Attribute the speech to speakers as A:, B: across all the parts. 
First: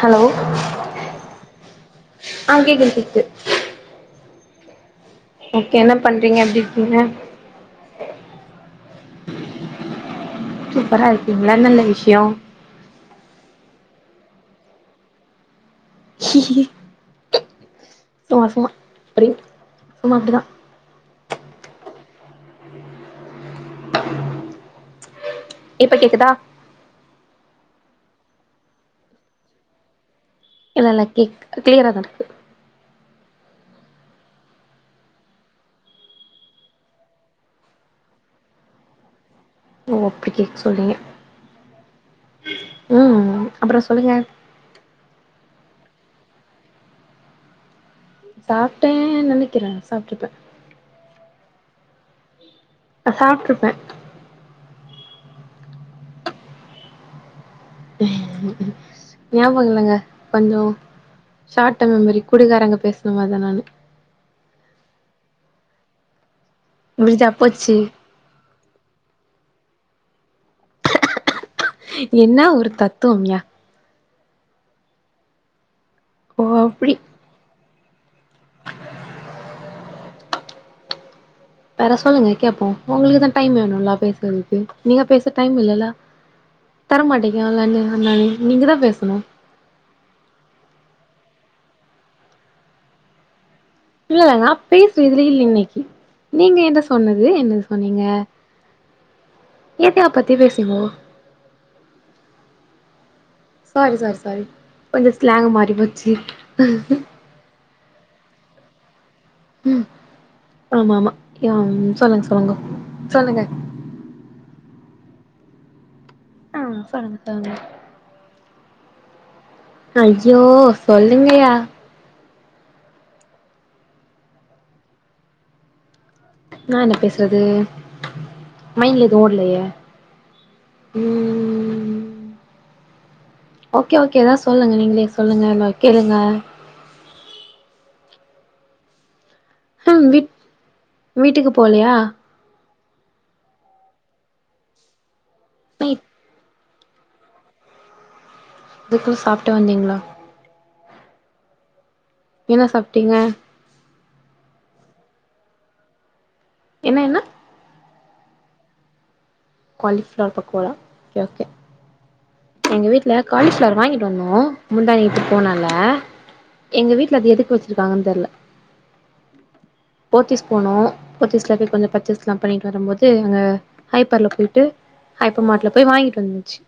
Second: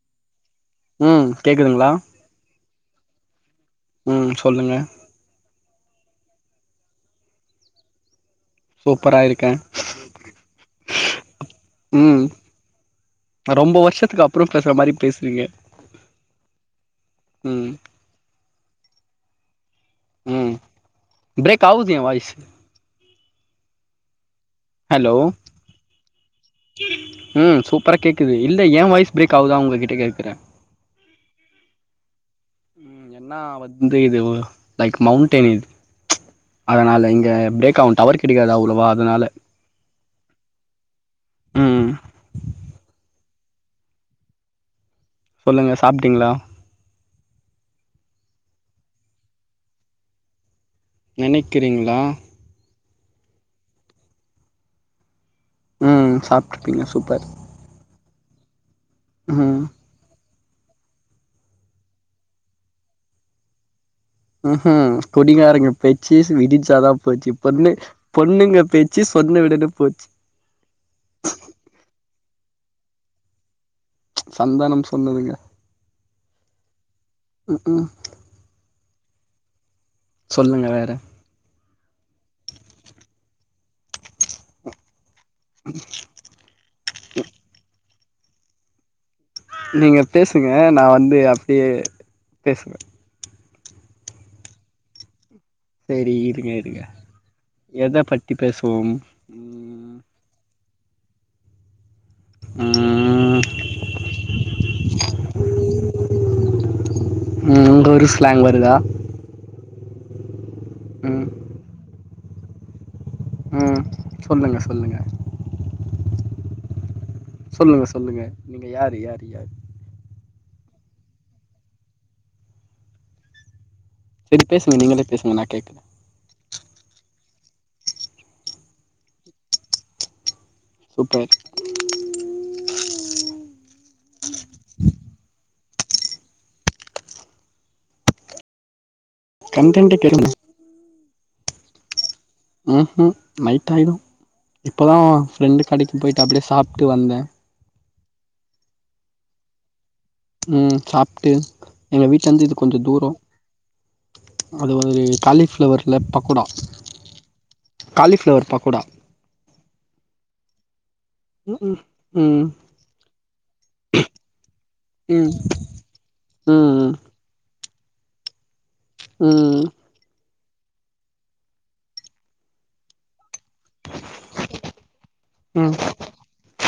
A: hello
B: ம் கேக்குதுங்களா
A: ஆ கேக்குது கேக்குது
B: ம் சொல்லுங்க
A: ஓகே என்ன பண்றீங்க எப்டி இருக்கீங்க
B: சூப்பரா இருக்கே
A: சூப்பரா இருக்கீங்களா நல்ல விஷ்யோ
B: ம் ரொம்ப வர்ஷத்துக்கு அப்புறொ பேசுற மாரி பேசுறீங்க ம்
A: சும்மா சும்மா ஓரே சும்மா அப்டி தான்
B: ம் பிரேக் ஆவுது என் வாய்சு ஹலோ
A: இப்ப கேக்குதா
B: ம் சூப்பரா கேக்குது இல்ல யேன் வாய்ஸ் பிரேக் ஆவுதா ஒங்க கிட்ட கேக்கற
A: இல்ல இல்ல கேக் கிளியராதாருக்கு
B: ம் என்னா வந்து இது லைக் மௌன்டைன் அதனால இங்க பிரேக் ஆவும் டவர் கிடைக்காது அவ்ளோவா அதனால
A: ஓ அப்டி கேக்க சொல்றீங்க
B: ம்
A: ம் அப்பறொ சொல்லுங்க
B: சொல்லுங்க சாப்ட்டீங்களா
A: சாப்ட்டே நெனைக்கற சாப்ட்டுருப்ப
B: நெனைக்கிறீங்ளா
A: சாப்ட்ருப்ப
B: ம் சாப்ட்ருப்பீங்ளா சூப்பர் ம்
A: ஞாபகொல்லங்க கொஞ்சொ ஷார்ட் டெர்ம் மெமரி குடிகாரங்க பேசுன மார்தா நானு
B: ம்ஹூம் குடிங்காரங்க பேச்சு விடிஞ்சாதா போச்சு பொண்ணு பொண்ணுங்க பேச்சு சொன்ன உடனே போச்சு
A: என்ன ஒரு தத்துவம்யா
B: சந்தானம் சொன்னதுங்க
A: ஓ அப்டி
B: ம் ம் சொல்லுங்க வேற
A: வேற சொல்லுங்க கேப்போ உங்களுக்குதா டைம் வேணும்ல பேஸ்றதுக்கு நீங்க பேச டைம் இல்லல தரமாட்டேங்காலனு நீங்கதா பேசணு
B: நீங்க பேசுங்க நா வந்து அப்பயே பேசுவ
A: இல்ல நா பேசுவதுலயே இல்ல இன்னைக்கி
B: சேரி இருங்க
A: நீங்க
B: இருங்க
A: என்ட சொன்னது என்ன
B: எத
A: சொன்னீங்க
B: பத்தி பேசுவோம் ம்
A: எயற்கைய பத்தி பேசுங்கோ
B: ம்
A: சாரி சாரி சாரி கொஞ்ச ஸ்லாங் மாறிபோ சேர்
B: ம் உங்க ஊரு ஸ்லாங் வருதா
A: ம் ஆமா ஆமா
B: ம்
A: ய சொல்லுங்க சொல்லுங்க சொல்லுங்க
B: ம் சொல்லுங்க சொல்லுங்க
A: அ சொல்லுங்க
B: சொல்லுங்க சொல்லுங்க நீங்க யாரு யாரு யாரு
A: ஐயோ சொல்லுங்கயா
B: சேரி பேசுங்க நீங்களே பேசுங்க நா கேக்குற
A: நா என்ன பேசுறது மைண்ட்ல எதுவு ஓட்லயே
B: சூப்பர்
A: ம் ஓகே ஓகே எதா சொல்லுங்க நீங்களே சொல்லுங்க [unintelligible] கேளுங்க
B: கன்டன்ட்டு
A: ம்
B: தெரும்
A: வீட் வீட்டுக்கு போலயா
B: ம் ஹ்ம் நைட் ஆய்டு இப்போதா ஃப்ரெண்டு கடக்கி
A: நைட்
B: போய்ட்டு அப்டியே சாப்ட்டு வந்த
A: அதுக்குள்ள சாப்ட்டு வந்தீங்ளா
B: ம் சாப்ட்டு எங்க வீட்லந்து இது
A: என்ன
B: கொஞ்சொ தூரொ
A: சாப்ட்டீங்க
B: அது ஒரு காலிஃப்ளவர்ல பக்கொடா
A: என்ன என்ன
B: cauliflower pakoda
A: cauliflower pakoda okay okay
B: ம் ம்
A: எங்க வீட்ல காலிஃப்ளார் வாங்கிட்டு வந்தோ முந்தா நேத்து
B: ம்
A: போனால
B: ம் ம்
A: எங்க வீட்ல அது எதுக்கு வச்சிருக்காங்கன் தெர்ல
B: ஆ
A: போத்திஸ் போனோ போத்திஸ்ல போய் கொஞ்சொ பர்ச்சேஸ்லா பண்ணிட்டு வரும்போது அங்க ஹைப்பர்ல போய்ட்டு ஹைப்பர் மாட்ல
B: ம்
A: போய் வாய்ன்ட்டு வந்துச்சு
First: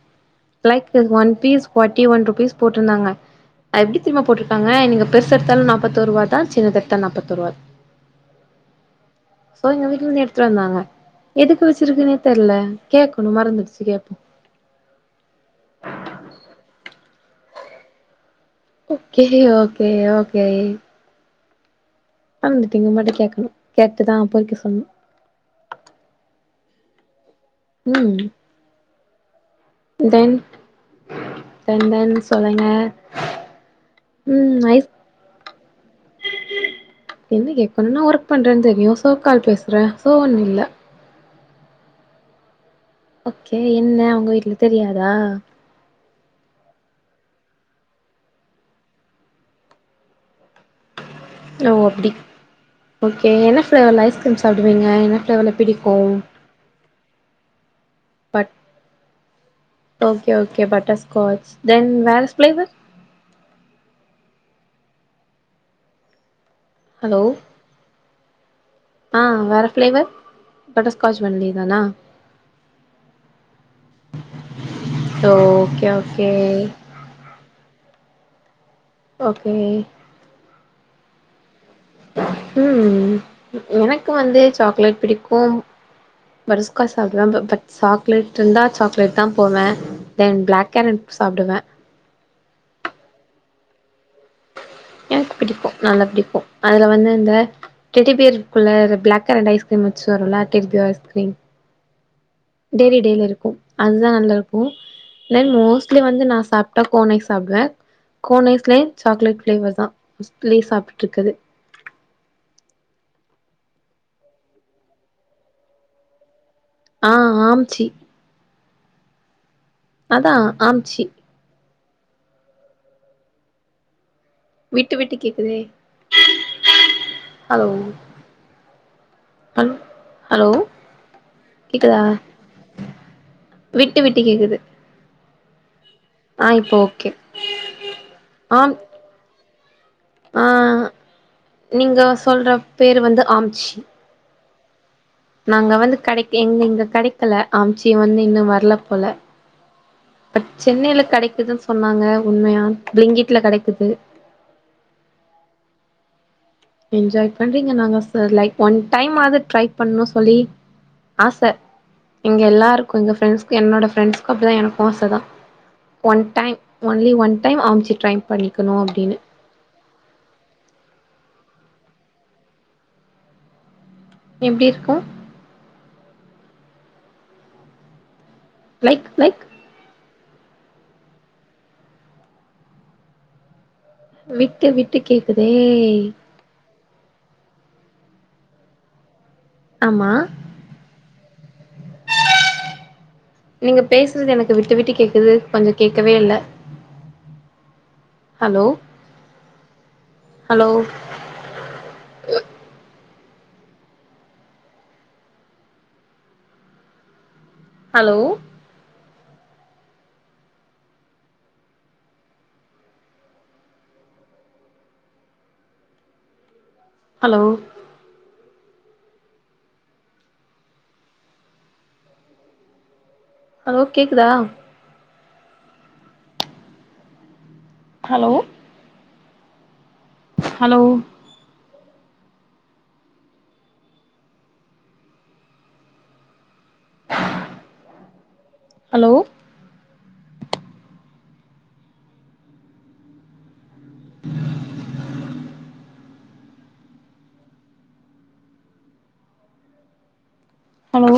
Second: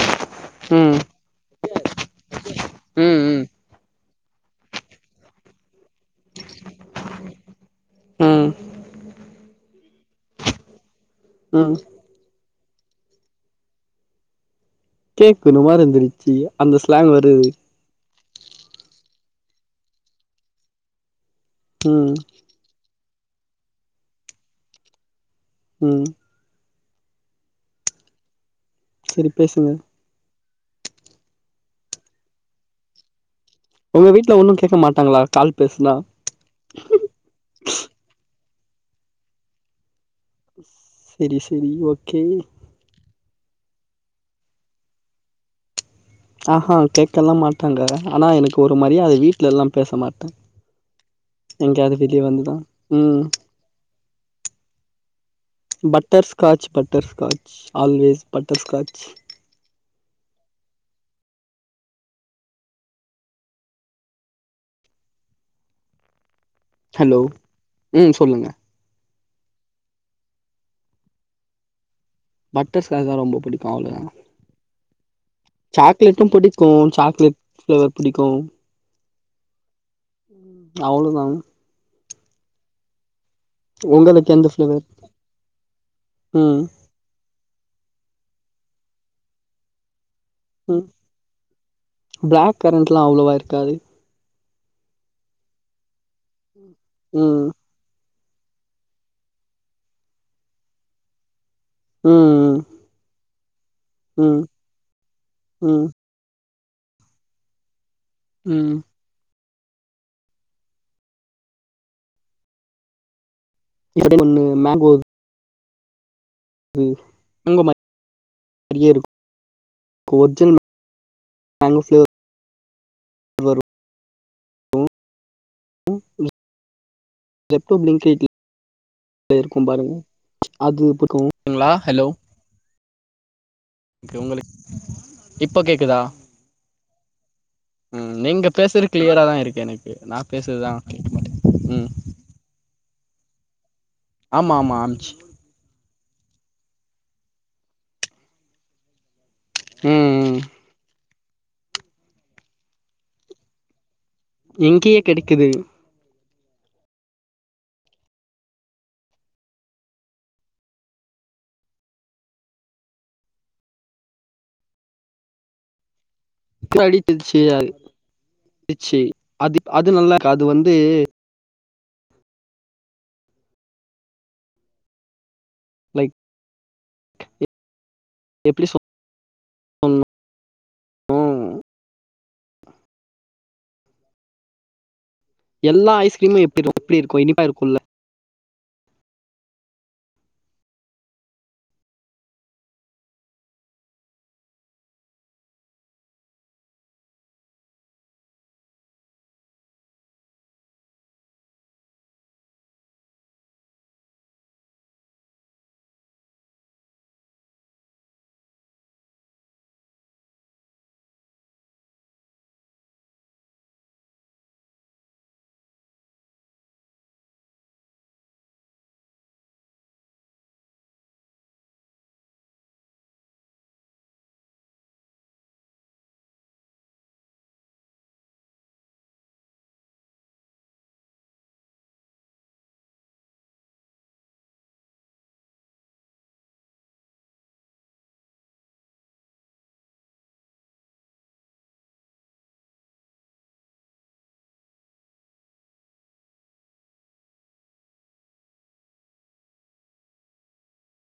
A: like one piece forty one rupees போட்ருந்தாங்க
B: ம்
A: அத் எப்டி தெரிமா போட்ருக்காங்க நீங்க பெர்சு எடுத்தாலு நாப்பத்தோருவாதா சின்னது எடுத்தாலு நாப்பத்தொருவா
B: ம்
A: சோ எங்க வீட்லர்ந்து எடுத்துட்டு வந்தாங்க எதுக்கு
B: ம்
A: வச்சிருக்குன்னே தெர்ல கேக்கணு மறந்துடுச்சு கேப்போ
B: கேக்குணு மறந்துருச்சி அந்த ஸ்லாங் வருது
A: ஓகே ஓகே ஓகே
B: ம்
A: மறந்துட்டீங்க அம்மாட்ட கேக்கணு கேட்டுதா பொறிக்க சொல்னு
B: ம்
A: ம்
B: செரி பேசுங்க
A: தென் தென் தென் சொல்லுங்க
B: ஒங்க வீட்ல ஒன்னு
A: ம்
B: கேக்க
A: ஐஸ்
B: மாட்டாங்ளா கால் பேஸ்னா
A: என்ன கேக்கணு நா ஒர்க் பண்றன் தெரியு சோ கால் பேஸ்ற சோ ஒன்னு இல்ல
B: செரி செரி ஓகே
A: ஓகே என்ன உங்க வீட்ல தெரியாதா
B: ஆஹா கேக்கல்லா மாட்டாங்க ஆனா எனக்கு ஒரு மரியாத வீட்லேல்லா பேச மாட்ட
A: ஓ அப்டி
B: ம்
A: ஓகே என்ன ஃப்ளேவர்ல ஐஸ்கிரீம் சாப்டுவீங்க என்ன ஃப்ளேவர்ல பிடிக்கு
B: butter Scotch butter scotch always
A: but
B: butter scotch
A: okay okay butterscotch then வேற ஃப்ளேவர்
B: ஹலோ உ சொல்லுங்க
A: ஆ வேற ஃப்ளேவர் பட்டர் ஸ்காச் ஒன்லி தானா
B: பட்டர் ஸ்காதா ரொம்ப பிடிக்கு அவ்ளோதா
A: ஓகே
B: சாக்லேட்டு
A: ஓகே
B: பிடிக்கு சாக்லேட் ஃப்ளேவர் பிடிக்கு
A: ஓகே
B: அவ்ளோதா
A: உ எனக்கு
B: உங்களுக்கு
A: வந்து
B: எந்த ஃப்ளேவர்
A: சாக்லேட் பிடிக்கும்
B: ம்
A: பட்டர் ஸ்காட்ச் சாப்டுவே பட் சாக்லேட் இருந்தா சாக்லேட்தா போவே தென் பிளாக்
B: ம்
A: கரன்ட் சாப்டுவே
B: பிளாக் கரெண்ட்லா அவ்ளோவா இருக்காது
A: எனக்கு பிடிக்கு நல்லா பிடிக்கு அதுல வந்து இந்த
B: ம்
A: டெடிபியர் இருக்குல்ல பிளாக் கரன்ட் ஐஸ்கிரீம் வச்சு வருல்ல டெடிபியர் ஐஸ்கிரீம்
B: உ உ
A: டைரி டேல இருக்கு அதுதா நல்லா இருக்கு தென்
B: ம்
A: மோஸ்ட்லி வந்து நா சாப் ட்டா கோன் ஐஸ் சாப்டுவே கோன்
B: ம்
A: ஐஸ்லயே சாக்லேட் ஃப்ளேவர்தா ஃபஸ்ட்லயே சாப்ட்டுட்டு இருக்கது
B: இப்டி ஒண்ணு மேங்கோது உ [unintelligible]
A: ஆ ஆம்ச்சி
B: டியே இருக்
A: அதா
B: ஒரிஜினல்
A: ஆம்ச்சி
B: மேங்கோ ஃபிளேவர்
A: விட்டு விட்டுக் கேக்குதே
B: உ
A: ஹலோ
B: ஸெப்டோ ப்ளிங்கிட்ல இருக்கு
A: ஹல்
B: பாருங்க
A: ஹலோ
B: அது புடிக்கூ துங்களா
A: கேக்குதா
B: ஹலோ
A: விட்டு விட்டு
B: உங்களுக்
A: கேக்குது
B: இப்ப கேக்குதா
A: ஆ இப்போ ஓகே
B: உ நீங்க
A: ஆம்
B: பேசுறது கிளியராதா இருக்கு எனக்கு நா
A: ஆ
B: பேசுறதுதா கேட்க மாட்டேங்
A: நீங்க சொல்ற பேரு வந்து ஆம்ச்சி
B: ஆமா ஆமா ஆம்ச்சி
A: நாங்க வந்து கெடைக் எங்க இங்க கெடைக்கல ஆம்ச்சி வந்து இன்னு வர்ல போல
B: உ
A: சென்னையில கெடைக்குதுனு சொன்னாங்க உண்மையா பிளிங்கிட்ல கெடைக்குது
B: இங்யே கெடைக்குது
A: என்ஜாய் பண்றீங்க நாங்க லைஃப் ஒன் டைமாது ட்ரை பண்ணூ சொல்லி ஆச எங்க எல்லாருக்கு எங்க ஃப்ரெண்ஸ்க்கு என்னோட ஃப்ரெண்ட்ஸ்க்கு அப்டிதா எனக்கூ ஆசதா ஒன் டைம் ஒன்லி ஒன்
B: அடிச்சிச்சு
A: டைம் ஆம்ச்சி ட்ரை பண்ணிக்கணு
B: அடிச்சு
A: அப்டின்னு
B: அது அது நல்லாகு அது வந்து
A: எப்டி இருக்கு
B: லைக் எப் எப்டி சொல்
A: லைக் லைக் விட்டு விட் ட்டு கேக்குதே
B: எல்லா ஐஸ்கிரீமு எப்பிரு எப்டி இருக்கு இனிப்பா இருக்குல
A: ஆமா நீங்க பேசுறது எனக்கு விட்டு விட்டு கேக்குது கொஞ்ச கேக்கவே இல்ல hello hello hello hello hello கேக்குதா hello hello hello hello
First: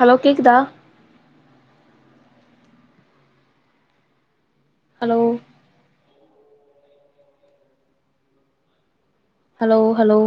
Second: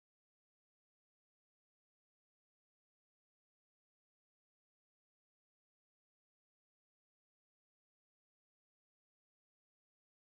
A: hello கேக்குதா ஹலோ ஹலோ ஹலோ